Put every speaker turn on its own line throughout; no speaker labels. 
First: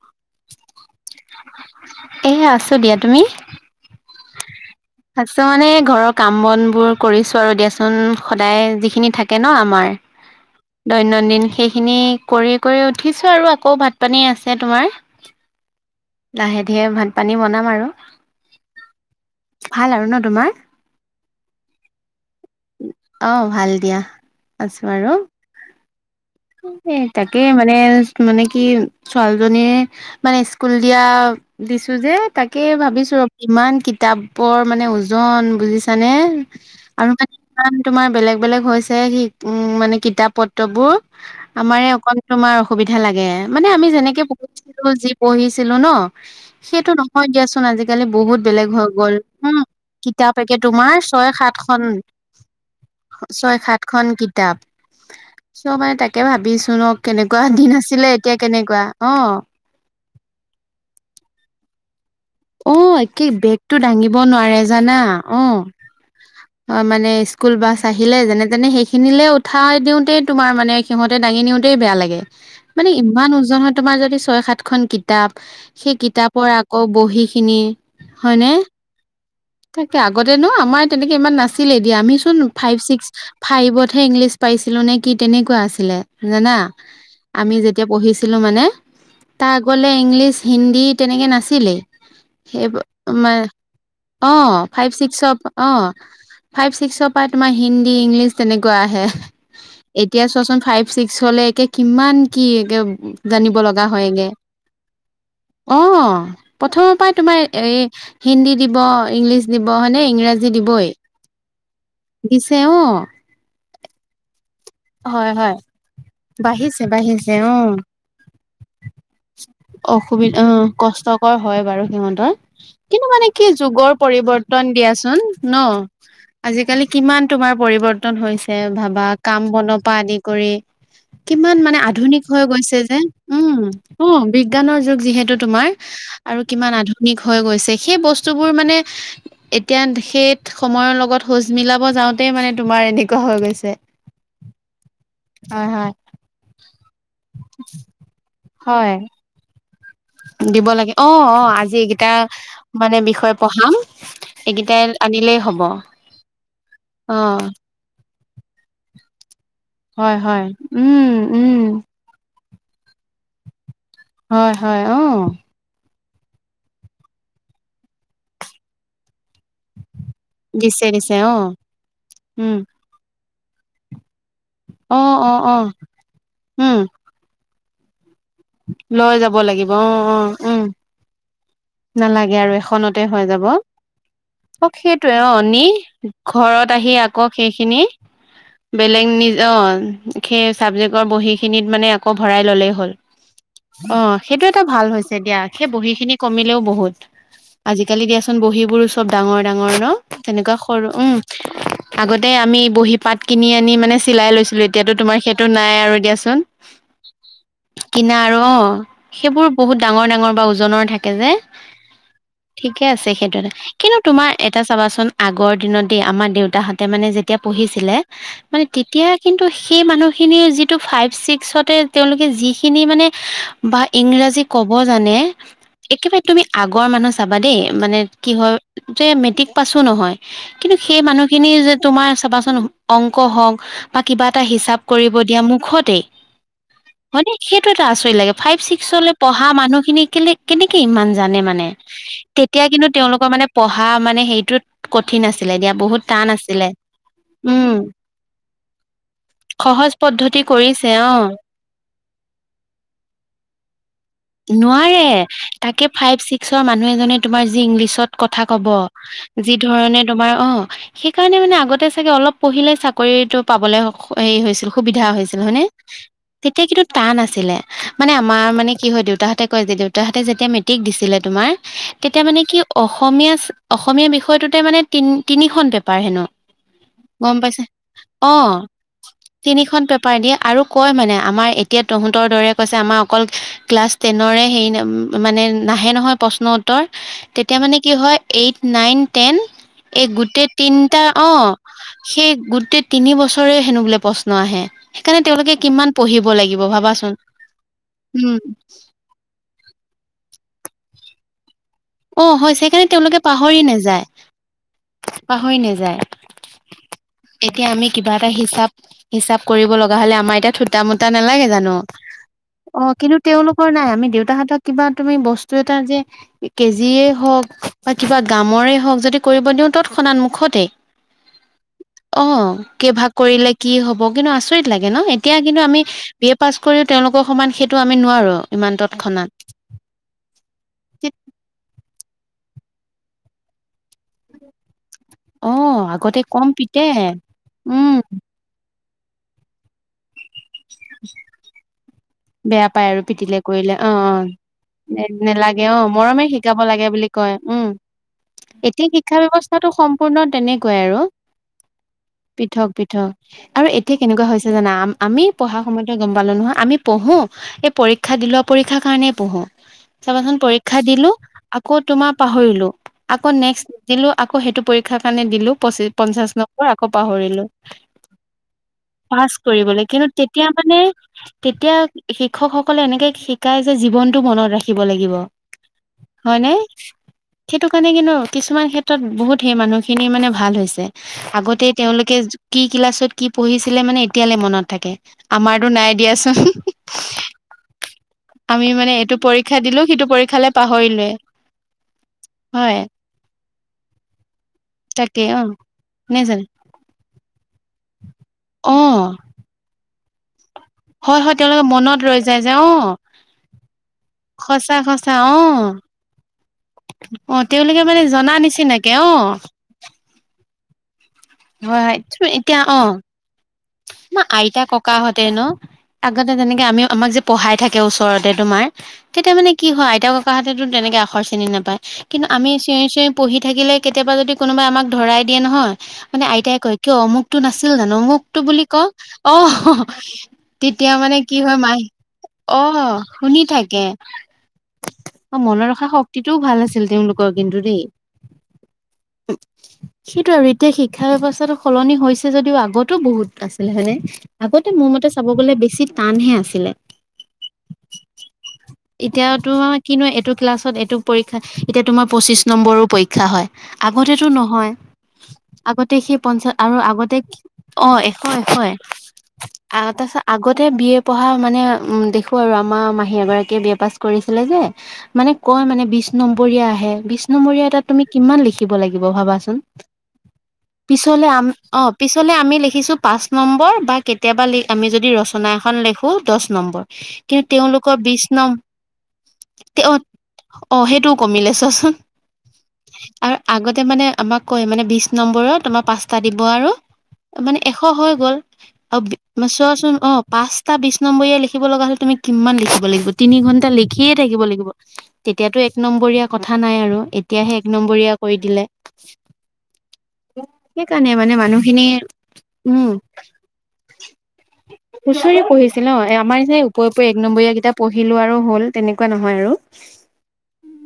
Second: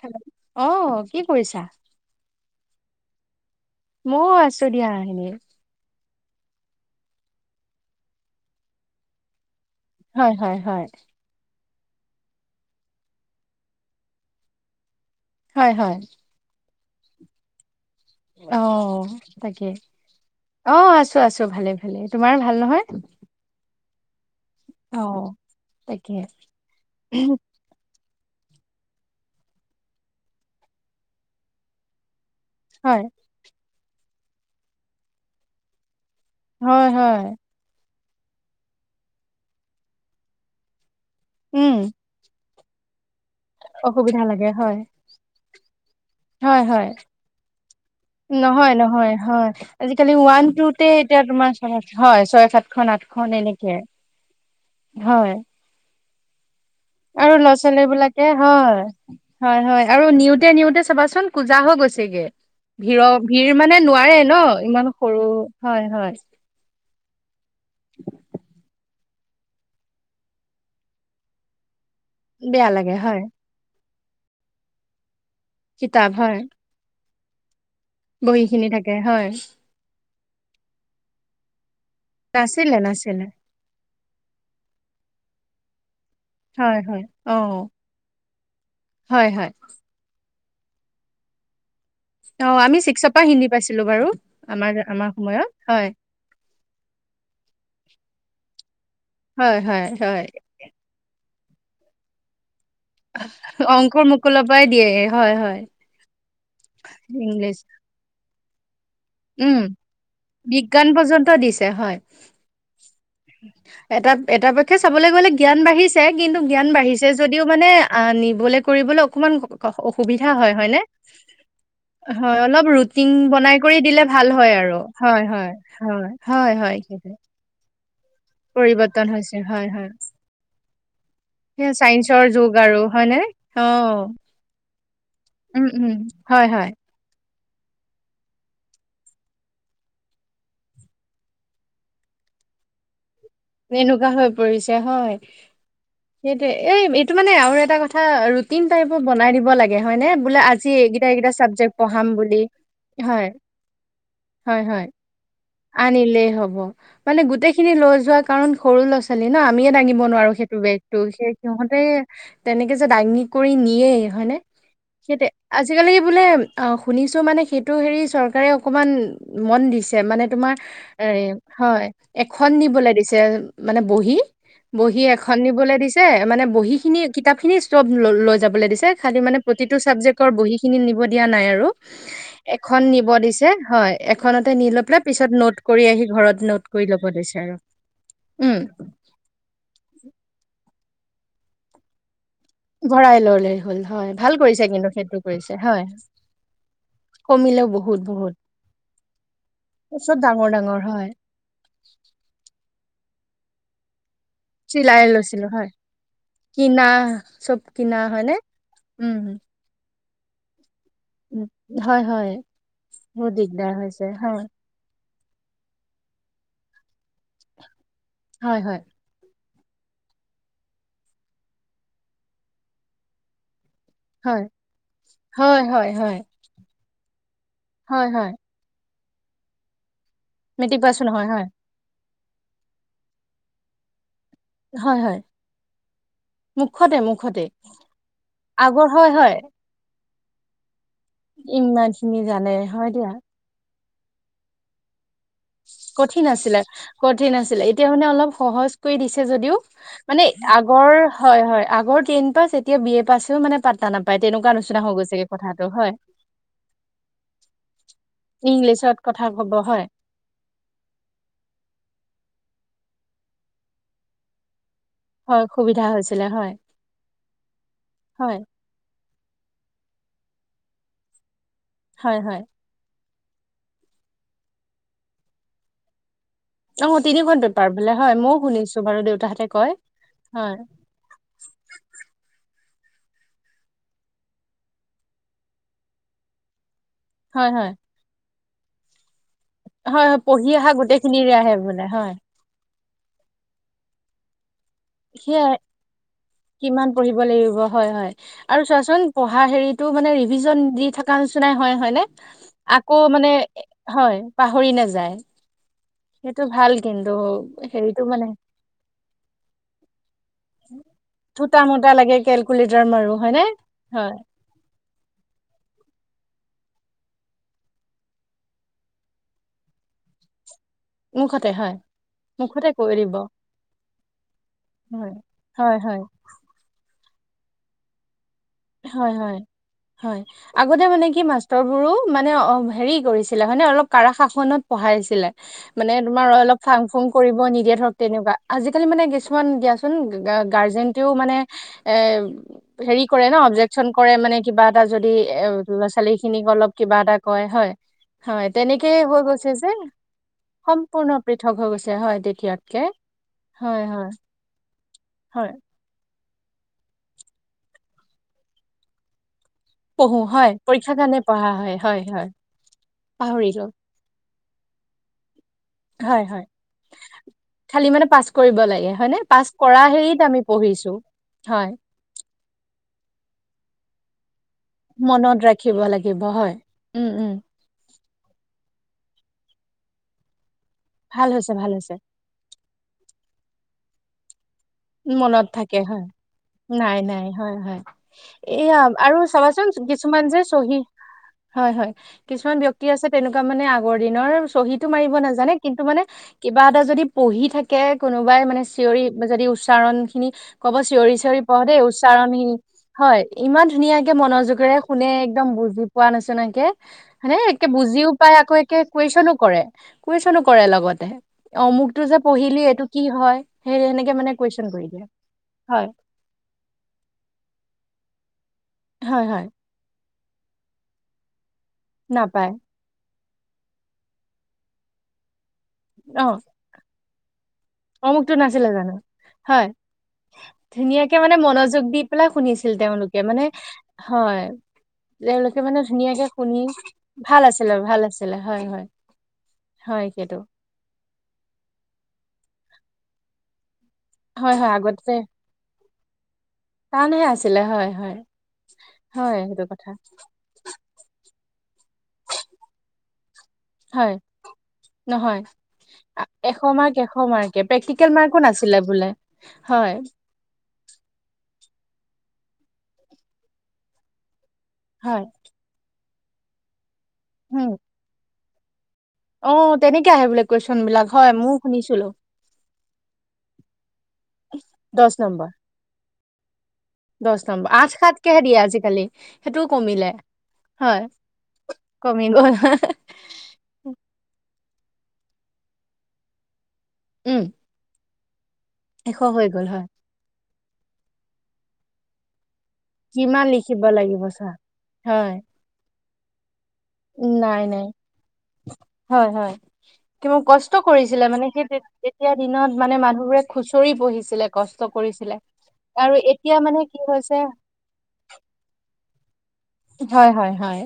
Hello. অহ, কি কৰিছা?
এ আছো দিয়া। তুমি?
ময়ো আছো দিয়া এনেই
আছো মানে ঘৰত কাম বনবোৰ কৰিছো আৰু দিয়াচোন সদায়যিখিনি থাকে। থাকে ন' আমাৰ।
হয় হয় হয়
দৈনন্দিন শেষ খিনি কৰি-কৰি উঠিছো আৰু আকৌ ভাত পানী আছে তোমাৰ।
হয়, হয়।
লাহে ধীৰে ভাত পানী বনাম আৰু।
অহ, তাকে।
ভাল আৰু ন তোমাৰ
অহ, আছোঁ আছোঁ ভালে-ভালে। তোমাৰ ভাল নহয়?
অহ, ভাল দিয়া। আছো আৰু
অহ, তাকে।
এ তাকে মানে [unintelligible] মানে কি ছোৱালীজনীয়ে মানে স্কুল দিয়া, দিছো যে। তাকে
হয়
ভাবিছোঁ আৰু ইমান কিতাপৰ মানে ওজন বুজিছানে।
হয়
আৰু
হয়
মানে ইমান তোমাৰ বেলেগ বেলেগ হৈছে সি উম, মানে কিতাপ পত্ৰবোৰ।
উম,
আমাৰে অকন তোমাৰ অসুবিধা লাগে। মানে আমি
অসুবিধা
যেনেকে
লাগে হয়
পঢ়িছিলোঁ, যি পঢ়িছিলোঁ ন'
হয় হয়
সেইটো নহয় দিয়াচোন আজি আজিকালি বহুত বেলেগ
নহয়
হৈ
নহয়
গ'ল
হয়
হম,
আজিকালি ওৱান
কিতাপে
টুতে
তোমাৰ
এতিয়া
ছয়
তোমাৰ
সাতখন।
হয় ছয় সাতখন আঠখন
ছয়
এনেকে
সাতখন কিতাপ।
হয়।
মানে তাকে ভাবিছো ন'
আৰু
কেনেকুৱা
ল'ৰা
দিন
ছোৱালী
আছিলে
বিলাকে
এতিয়া
হয়
কেনেকুৱা অহ।
হয় হয় আৰু নিওঁতে নিওঁতে চাবাচোন কূজা হৈ গৈছেগে।
অ একে
ভিৰ-ভিৰ
বেগটো
মানে
দাঙিব
নোৱাৰে ন' ইমান
জানা
সৰু
অ
হয়, হয়।
হয়, মানে স্কুল বাছ আহিলে যেনে-তেনে সেই খিনিলে উঠাই দিওঁতেই তোমাৰ মানে সিহতে দাঙি নিওঁতেই বেয়া লাগে,
বেয়া
মানে
লাগে হয়
ইমান উজনত তোমাৰ যদি ছয় সাতখন কিতাপ সেই
কিতাপ
কিতাপৰ আকৌ বহিখিনি।
বহিখিনি থাকে হয়।
তাকে আগতেনো আমাৰ তেনেকে ইমান নাছিলে দিয়া আমিচোন
নাছিলে
ফাইভ ছিক্স
নাছিলে
ফাইভতহে ইংলিছ পাইছিলোঁ নে কি তেনেকুৱা আছিলে। জানা
হয় হয় অ
আমি যেতিয়া পঢ়িছিলো মানে
হয় হয়
তাৰ আগলে ইংলিছ হিন্দী তেনেকৈ নাছিলেই।
অ
সেই
আমি ছিক্সৰ পৰা হিন্দী পাইছো।
অ ফাইভ ছিক্স অব অ।
হয়
ফাইভ ছিক্সৰ পৰা তোমাৰ হিন্দী ইংলিছ তেনেকুৱা আহে,
হয় হয় হয়
এতিয়া চোৱাচোন ফাইভ ছিক্সলে একে কিমান কি একে জানিব লগা
অংকুৰ
হয়গে,
মুকুলৰ পৰাই দিয়ে হয় হয়
অ। প্ৰথমৰ পৰাই তোমাৰ
ইংলিছ
এই হিন্দী দিব ইংলিছ
উম
দিব হয়নে ইংৰাজী
বিজ্ঞান
দিবয়ে,
পৰ্যন্ত দিছে হয়
দিছে অ।
এটা এটা পক্ষে চাবলৈ গলে
হয় হয়
জ্ঞান বাঢ়িছে কিন্তু জ্ঞান বাঢ়িছে যদিও মানে অ নিবলে কৰিবলে অকমান অসুবিধা
অ
হয় হয় নে,
কষ্টকৰ হয় বাৰু সিহঁতৰ
হয় অলপ
কিন্তু
ৰুটিন
মানে কি
বনাই কৰি
যুগৰ
দিলে ভাল হয়
পৰিৱৰ্তন
আৰু,
দিয়াচোন
হয় হয়
ন
হয় হয়
আজিকালি
সেইটোৱে।
কিমান তোমাৰ পৰিৱৰ্তন হৈছে
পৰিৱৰ্তন
ভাবা
হৈছে হয়
কামবনৰ
হয়
পৰা আদি কৰি কিমান
সেয়া
মানে আধুনিক
চাইন্সৰ
হৈ
যুগ
গৈছে
আৰু
যে
হয়নে
উম। উ অ বিজ্ঞানৰ যুগ যিহেতু
উম
তুমাৰ
উম
আৰু
হয় হয়
কিমান আধু নিক হৈ গৈছে, সেই বস্তুবোৰ মানে এতিয়া সেই সময়ৰ লগত খোজ মিলাব যাওঁতে মানে তোমাৰ এনেকুৱা হৈ গৈছে।
এনেকুৱা হৈ পৰিছে হয়,
হয় হয়
সেইটোৱে এই এইটো মানে আৰু এটা কথা এ ৰুটিন
হয়
টাইপৰ বনাই দিব লাগে। হয় নে, বোলে
দিব
আজি
লাগে অ
এইকেইটা এইকেইটা
অ আজি
চাবজেক্ট
এইকেইটা
পঢ়াম বুলি,
মানে বিষয়
হয়।
পঢ়াম
হয়
এইকেইটাই
হয়।
আনিলেই হ'ব।
আনিলেই হ'ব,
অ
মানে গোটেইখিনি লৈ যোৱা কাৰণ সৰু লৰা ছোৱালী ছোৱালী ন আমিয়ে দাঙিব
হয়
নোৱাৰো
হয়
সেইটো বেগতটো,
উম
সেই
উম
সিহঁতে তেনেকে যে দাঙি কৰি নিয়ে হয়নে,
হয় হয় অ
সিহঁতে আজিকালি বোলে অ শুনিছো মানে সেইটো হেৰি চৰকাৰে অকমান মন দিছে মানে তোমাৰ
দিছে
এ
দিছে অ
হয় এখন
উম
নিবলৈ দিছে, মানে বহি।
অ
বহী
অ
এখন
অ
নিবলৈ দিছে মানে
উম
বহীখিনি কিতাপখিনি চব ল লৈ যাবলৈ দিছে,
লৈ
খালি
যাব
মানে
লাগিব
প্ৰতিটো
অ অ
ছাবজেক্টৰ
উম
বহিখিনি নিব দিয়া নাই আৰু।
নালাগে আৰু
এখন
এখনতে
নিব
হৈ যাব,
দিছে হয় এখনতে নি
অ
লৈ পেলাই
সেইটো
পিছত
অ
নোট
নি,
কৰি আহি নোট
ঘৰত
কৰি
আহি
ল'ব
আকৌ
দিছে আৰু
সেইখিনি
উম
বেলেগ নিজ অ সেই চাবজেক্টৰ বহিখিনিত মানে আকৌ ভৰাই ললেই হ'ল,
ভৰাই ললে হ'ল
অ
হয় ভাল
সেইটো এটা
কৰিছে
ভাল
কিন্তু সেইটো
হৈছে দিয়া
কৰিছে
সেই
হয়
বহীখিনি হিলেও বহুত।
কমিলেও বহুত
আজিকালি
বহুত
দিয়াচোন বহীবোৰ চব ডাঙৰ ডাঙৰ ন,
চব ডাঙৰ
তেনেকুৱা
ডাঙৰ
সৰু
হয়
উম আগতে আমি বহী পাত কিনি আনি মানে চিলাই লৈছ এতিয়াতো
চিলাই
তোমাৰ সেইটো
লৈছিলো হয়
নাই আৰু দিয়াচোন।
কিনা চব কিনা হয়নে
আৰু অ
উম।
সেইবোৰ বহুত ডাঙৰ ডাঙৰ বা ওজনৰ থাক থাকে যে,
উম হয় হয়
ঠিকে আছে
বহুত
সেইটো এটা।
দিগদাৰ
কিন্তু
হৈছে
তোমাৰ
হয়
এটা চাবাচোন আগৰ দিনতে দে আমাৰ দেউতাহঁতে মানে যেতিয়া পঢ়িছিলে
হয়
মানে
হয়
তেতিয়া কিন্তু সেই মানুহখিনিৰ যিটো ফাইভ ছিক্সতে তেওঁলোকে যিখিনি মানে বা
হয়
ইংৰাজী ক'ব জানে
হয় হয় হয়
একেবাৰে তুমি আগৰ মানুহ চাবা দেই মানে কি হয় যে মেট্ৰিক পাছো নহয়। কিন্তু
মেট্ৰিক
সেই
পাছো নহয় হয়
মানুহখিনি যে তোমাৰ চাবাচোন অংক হওঁক কিবা এটা হিচাপ
হয়
কৰিব
হয়
দিয়া মুখতে
মুখতে
মানে
মুখতে
সেইটো এটা আচৰিত লাগে। ফাইভ
আগৰ হয়
ছিক্সলে
হয়
পঢ়া মানুহখিনি কেলে কেনেকে ইমান জানে মানে,
ইমান খিনি জানে
তেতিয়া
হয়
কিন্তু
দিয়া
তেওঁলোকৰ মানে পঢ়া মানে হেৰিটোত কঠিন আছিল।
কঠিন আছিলে কঠিন আছিলে।
উম,
এতিয়া মানে অলপ সহজ কৰি দিছে যদিও
সহজ
মানে
পদ্ধতি কৰিছে
আগৰ
অ',
হয় হয়। আগৰ টেন পাছ এতিয়া বি এ পাছও মানে পাত্তা নাপায়। তেনেকুৱা নিচিনা হৈ
নোৱাৰে,
গৈছেগে কথাটো
তাকে
হয়
ফাইভ ছিক্সৰ মানুহ এজনে তোমাৰ যি ইংলিছত কথা ক'ব।
ইংলিছত কথা
যি
ক'ব হয়
ধৰণে তোমাৰ অ', সেইকাৰণে মানে আগতে চাগে অলপ পঢ়িলে চাকৰিতটো পাবলে হেৰি হৈছিল। সুবিধা হৈছিল
হয়
হয়নে,
সুবিধা হৈছিলে হয়
তেতিয়া কিন্তু টান আছিলে। মানে
হয়
আমাৰ মানে কি হয় দেউতাহঁতে কয় যে, দেউতাহঁতে যেতিয়া মেট্ৰিক দিছিলে তোমাৰ
হয়
তেতিয়া
হয়
মানে কি অসমীয়া চা অসমীয়া বিষয়টোতে মানে তি তিনিখন পেপাৰ হেনো।
অ
গ'ম
তিনিখন
পাইছে,
পেপাৰ বোলে হয় ময়ও
অ'
শুনিছো বাৰু দেউতাহঁতে কয়
তিনিখন পেপাৰ দিয়ে।
হয়
আৰু কয় মানে আমাৰ এতি এতিয়া তহঁতৰ দৰে কৈছে আমাৰ অকল ক্লাছ টেনৰে হেৰি মানে নাহে নহয় প্ৰশ্ন ত্তৰ। তেতিয়া মানে কি হয় এইট নাইন টেন এই
হয় হয়
গোটেই
পঢ়ি অহা
তিনিটা
গোটেইখিনিৰে আহে
অ'
বোলে হয়
সেই গোটেই তিনি বছৰে হেনো বোলে প্ৰশ্ন আহে। সেইকাৰণে
সেয়াই
তেওঁলোকে কিমান পঢ়িব লাগিব
কিমান
ভাবাচোন? উম।
কিছুমান পঢ়া হেৰিতটো মানে ৰিভিজন দি থকা নিচনাই হয় হয়নে?
অ', হয় সেইকাৰণে
আকৌ
তেওঁলোকে
মানে
পাহৰি নাযায়
হয়, পাহৰি নাযায়।
পাহৰি নাযায়।
সেইটো ভাল কিন্তু
এতিয়া আমি
হেৰিটো
কিবা
মানে
এটা হিচাপ হিচাপ কৰিব লগা হ'লে আমাৰ এতিয়া থো টা মোটা নালাগে
থুটা
জানো?
মুটা লাগে কেলকুলেটাৰ
অ'
মাৰো
কিন্তু
হয়নে
তেওঁওলোকৰ নাই। আমি
হয়
দেউতাহঁতক কিবা তুমি বস্তু এটা যে কেজিয়েই হওঁক বা কিবা গ্ৰামৰে হওঁক যদি কৰিব দিওঁ তৎক্ষণাত মুুখতেই
মুখাতে হয়।
অ'
মুখতে
কেই
কৈ
ভাগ
দিব
কৰিলে কি হ'ব, কিন্তু আচৰিত লাগে ন।
হয়
এতিয়া কিন্তু
হয়
আমি
হয়
বি এ পাছ কৰিও তেওঁলোকৰ সমান সেইটো আমি নোৱাৰোঁ।
হয়, হয়, হয়। আগতে মানে কি মাষ্টৰ বোৰো মানে অ' হেৰি কৰিছিলে মানে অলপ কাৰা শাসনত পঢ়াইছিলে
অ
মানে
আগতে
তোমাৰ
কম
অলপ ফাং
পিতে
ফুং কৰিব নিদিয়ে
উম
ধৰক তেনেকুৱা। আজিকালি মানে কিছুমান দিয়াচোন গাৰ্জেনটেও মানে এ
বেয়া পায়
হেৰি
আৰু
কৰে ন
পিতিলে কৰিলে।
অবজেকচন
অ'
কৰে মানে কিবা এটা
অ'
যদি এ
নেলাগে অ'
ল'ৰা ছোৱালী
মৰমেৰে
খিনিক
শিকাব
অলপ
লাগে
কিবা
বুলি
এটা
কয়
হয়
উম।
হয়
এটি
তেনেকেই হৈ
শিক্ষা
গৈছে যে
ব্যৱস্থাটো সম্পূৰ্ণ তেনেকুৱাই আৰু
সম্পূৰ্ণ পৃথক হৈ গৈছে হয়
পৃথক
তেতিয়াতকে
পৃথক। আৰু
হয়
এতিয়া
হয়
কেনেকুৱা হৈছে জানা? আম আমি
হয়
পঢ়াৰ সময়তে গ'ম পালোঁ নহয়। আমি পঢ়োঁ এই পৰীক্ষা দিলো আৰু পৰীক্ষাৰ কাৰণেই পঢ়োঁ।
পঢ়ো
চাবাচোন
হয়
পৰীক্ষা
পৰীক্ষাৰ
দিলো
কাৰণে পঢ়া হয়
আকৌ
হয়
তোমাৰ
হয়
পাহৰিলো। আকৌ
পাহৰিলো
নেক্সট দিলো আকৌ সেইটো পৰীক্ষাৰ কাৰণে দিলো, পচি
হয়
পঞ্চাশ
হয়
নম্বৰ আকৌ পাহৰিলো।
খালি মানে পাছ কৰিব লাগে হয়নে?
পাছ
কৰা
কৰিবলৈ, কিন্তু
হেৰিত আমি
তেতিয়া মানে
পঢ়িছো। হয়,
তেতিয়া শিক্ষকসকলে এনেকে শিকায় যে জীৱনটো মনত ৰাখি কিব লাগিব
মনত ৰাখিব লাগিব
হয়নে।
হয়। উম, উম,
সেইটো কাৰণে কিন্তু কিছুমান ক্ষেত্ৰত বহুত সেই মানুহখিনি মানে ভাল হৈছে।
ভাল হৈছে, ভাল
আগতেই
হৈছে।
তেওঁলোকে কি ক্লাছত কি পঢ়িছিলে মানে এতিয়ালে মনত- থাকে,
মনত
আমাৰতো
থাকে
নাই
হয়,
দিয়াচ
নাই নাই হয় হয়
আমি
এয়া
মানে এইটো
আৰু
পৰীক্ষা
চাবাচোন
দিলো সিটো
কিছুমান যে
পৰীক্ষালে
চহী
পাহৰিলোৱে
হয় হয় কিছুমান
হয়।
ব্যক্তি আছে তেনেকুৱা মানে আগৰ দিনৰ চহী -টো মাৰিব
তাকে অ
নাজানে কিন্তু মানে
নে জানো
কিবা এটা যদি পঢ়ি থাকে কোনোবাই মানে
অ
চিঞৰি যদি ও উচ্চাৰণ খিনি কব চিঞৰি
হয় হয়
চিঞৰি পঢ়
তেওঁলোকে
দেই
মনত ৰৈ
উচ্চাৰণ
যায়
সি
যে অ
হয় ইমান ধুনীয়াকে
সঁচা
মনোযোগেৰে শুনে
সঁচা অ
একদম বুজি পোৱা নিচিনাকে,
অ
হয়নে, একে
তেওঁলোকে মানে
বুজিও পাই
জনা
আকৌ একে
নিচিনাকে অ
কুৱেচনো কৰে। কুৱেছনো কৰে লগতে অ
হয় হয়
অমুকটো যে পঢ়িলি
এতিয়া
এইটো
অ
কি হয় সেই সেনেকে
আমাৰ
মানে-
আইতা
কুৱেশন কৰি দিয়ে
ককাহতে ন,
হয়
আগ আগতে যেনেকে আমি আমাক যে পঢ়াই থাকে ওচৰতে তোমাৰ তেতিয়া মানে কি হয় আইতা-ক ককাহতেতো তেনেকে আখৰ চিনি নাপায় কিন্তু
নাপায়
আমি- চিঞৰি চিঞৰি পঢ়ি থাকিলে কেতিয়াবা যদি কোনোবাই আমাক ধৰাই দিয়ে নহয়
অ
মানে আইতাই কয়- কিয় অমুকটো নাছিল জানো অমুকটো বুলি
নাছিলে
ক
জানো
অ
হয়
তেতিয়া
ধুনীয়াকে
মানে কি হয়
মনোযোগ
মাহী
দি পেলাই
অ
শুনিছিল তেওঁলোকে
শুনি
মানে
থাকে।
হয়
অ
তেওঁলোকে
মনত
মানে
ৰখা
ধুনীয়াকে
শক্তিটোও ভাল
শুনি
আছিল তেওঁলোকৰ
ভাল
কিন্তু
আছিলে
দেই।
ভাল আছিলে হয় হয় হয় সেইটো।
এতিয়া শিক্ষা ব্যৱস্থাটো সলনি হৈছে যদিও আগতো বহুত আছিল হয়নে।
হয়
আগতে
হয়
মোৰ মতে চাব গলে বেছি টানহে আছিলে।
টানহে আছিলে হয় হয়
এতিয়া
হয় সেইটো
তোমাৰ
কথা।
কিনো এইটো ক্লাছত এইটো পৰীক্ষা এতিয়া তোমাৰ পঁচিছ নম্বৰো পৰীক্ষা হয়।
হয়
আগতেটো নহয়
নহয়
আগতে সেই
আ-
পঞ্চা আৰু আগতে অ এ
কো নাছিলে বোলে হয়।
আগতে বি এ পঢ়া মানে উম দেখো আৰু আমাৰ মাহী এগৰাকীয়ে বি এ পাছ কৰিছিলে যে-
হয়
মানে কয় মানে বিশ নম্বৰীয়া আহে বিশ নম্বৰীয়া
উম
এটাত- তুমি কিমান লিখিব লাগিব
অ
ভাবাচোন,
তেনেকে আহে বোলে কুৱেশচন বিলাক
পিছলে
হয়
আম
ময়ো
অ
শুনিছিলো
পিছলে আমি লিখিছো- পাঁচ নম্বৰ বা কেতিয়াবা লি আমি যদি
দহ
ৰচনা এখন লেখো দছ নম্বৰ। কিন্তু
দছ নম্বৰ, আঠ
তেওঁলোকৰ বিশ
সাতকেহে
নম
দিয়ে আজিকালি সেইটোও
অ
কমিলে।
অ
হয়
সেইটোও কমিলে চোৱাচোন।
কমি গ'ল
আৰু আগতে মানে আমাক কয় মানে বিছ নম্বৰৰ তোমাৰ পাঁচটা দিব আৰু
উম
মানে- এশ হৈ গ'ল
এশ
আৰু
হৈ গ'ল হয়
চোৱাচোন অ পাঁচটা বিশ নম্বৰীয়া লিখিব লগা হ'লে তুমি- কিমান লিখিব লাগিব, তিনি
কিমান
ঘন্টা
লিখিব
লিখিয়ে থাকিব
চা
লাগিব,
হয়।
তেতিয়াতো এক নম্বৰীয়া কথা নাই আৰু। এতিয়াহে
নাই
এক
নাই
নম্বৰীয়া কৰি দিলে,
হয় হয় কিমান কষ্ট
সেইকাৰণে
কৰিছিলে
মানে
সেই
মানুহখিনিয়ে
তেতিয়া দিনত
উম
মানে মানুহবোৰে খুচৰি পঢ়িছিলে কষ্ট কৰিছিলে
খুচৰি পঢ়িছিল অ
আৰু
আমাৰ
এতিয়া
যে
মানে
ওপৰে
কি
ওপৰে এক
হৈছে
নম্বৰীয়া গিটা পঢ়িলো আৰু হ'ল তেনেকুৱা নহয় আৰু।
হয় হয় হয়।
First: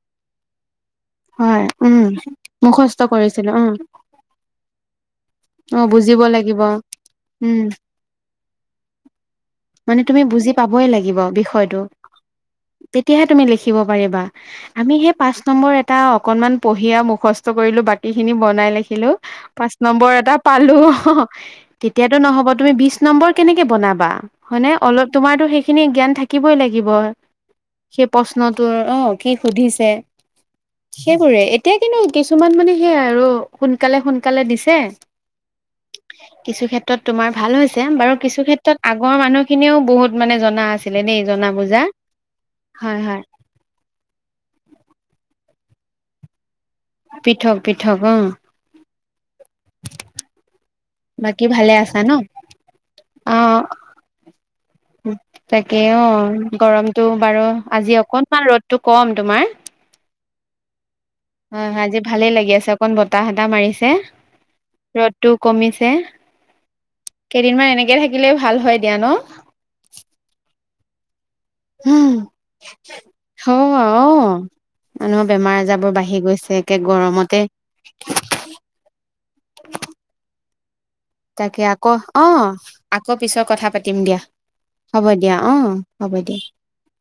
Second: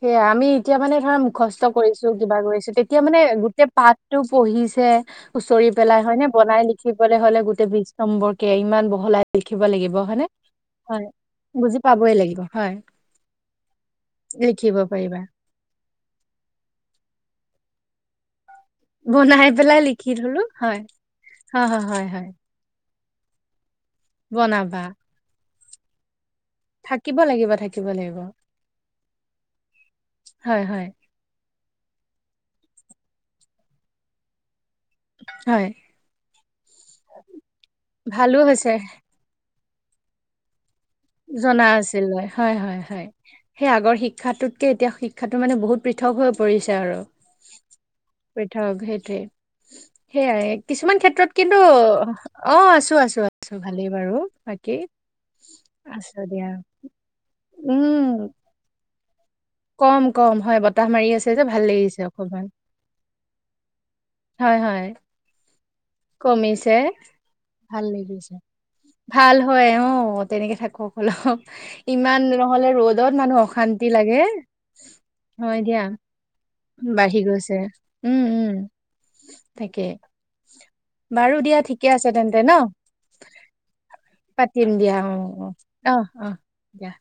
সেয়া আমি এতিয়া মানে ধৰা
হয়
মুখস্থ
উম
কৰিছো কিবা কৰিছো তেতিয়া
মুখস্থ
মানে
কৰিছিলো অ
গোটেই পাঠ- টো পঢ়িছে। খুচৰি
অ
পেলাই
বুজিব
হয়নে
লাগিব
বনাই লিখিবলৈ হলে
উম
গোটেই বিছ নম্বৰকে ইমান বহলাই লিখিব লাগিব
মানে তুমি
হয়নে।
বুজি পাবই
হয়
লাগিব
বুজি
বিষয়টো
পাবই লাগিব, হয়।
তেতিয়াহে তুমি লিখিব পাৰিবা,
লিখিব
আমি সেই
পাৰিবা
পাছ পাঁচ নম্বৰ এটা অকনমান পঢ়ি আ মুখস্থ কৰিলো বাকী খিনি বনাই লিখিলো,
বনাই
পাঁচ
পেলাই
নম্বৰ
লিখি
এট টা
থলো
পালো।
হয় হয় হয় হয়
তেতিয়াটো
হয়
নহ'ব তুমি বিছ নম্বৰ কেনেকে বনাবা হয় নে
বনাবা
অলপ- তোমাৰতো সেইখিনি জ্ঞান থাকিবই লা লাগিব
থাকিব লাগিব থাকিব
সেই
লাগিব
প্ৰশ্নটোৰ অ কি সুধিছে
হয় হয়
সেইবোৰে এতিয়া কিন্তু কিছুমান মানে সেই আৰু সোনকালে সোনকালে দিছে
হয়
কিছু ক্ষেত্ৰত তোমাৰ ভাল হৈছে বাৰু
ভালো
কিছু
হৈছে
ক্ষেত্ৰত আগৰ মানুহখিনিয়েও বহুত মানে জনা আছে কেলেনো এইজন না বুজা হয় হয়
সেই আগৰ শিক্ষাটোতকে এতিয়া শিক্ষাটো মানে বহুত পৃথক হৈ পৰিছে আৰু
পৃথক পৃথক অ
পৃ পৃথক সেইটোয়ে সেয়াই কিছুমান ক্ষেত্ৰত ত্ৰত
বাকী ভালে আছা ন।
কিন্তু অ আছো আছো আছো
অ',
ভালেই বাৰু বাকী
তাকে অ
আছো দিয়া
গৰমটো বাৰু আজি
উম
অকনমান ৰ'দটো কম তোমাৰ
কম কম হয় বতাহ মাৰি আছে যে ভাল
হয় হয় আজি
লাগিছে
ভালেই
অকমান
লাগি আছে অকণ বতাহ এটা মাৰিছে
হয় হয়
ৰ'দটো কমিছে
কমিছে
কেইদিনমান
ভাল
এনেকে থাকিলে
লাগিছে
ভাল হয় দিয়া ন
ভাল হয় অ তেনেকে থাকো অলপ ইমান নহ'লে ৰ'দত মানুহ
অ',
অশান্তি লাগে
অ', মানুহৰ বেমাৰ
হয় দিয়া
আজাৰবোৰ বাঢ়ি গৈছে একে
বাঢ়ি
গৰমতে
গৈছে উম উম তাকেই
তাকে আকৌ অ আকৌ পিছত কথা পাতিম দিয়া
পাতিম দিয়া
হ'ব
অ অ অ
হ'ব
অ
দিয়া।
দিয়া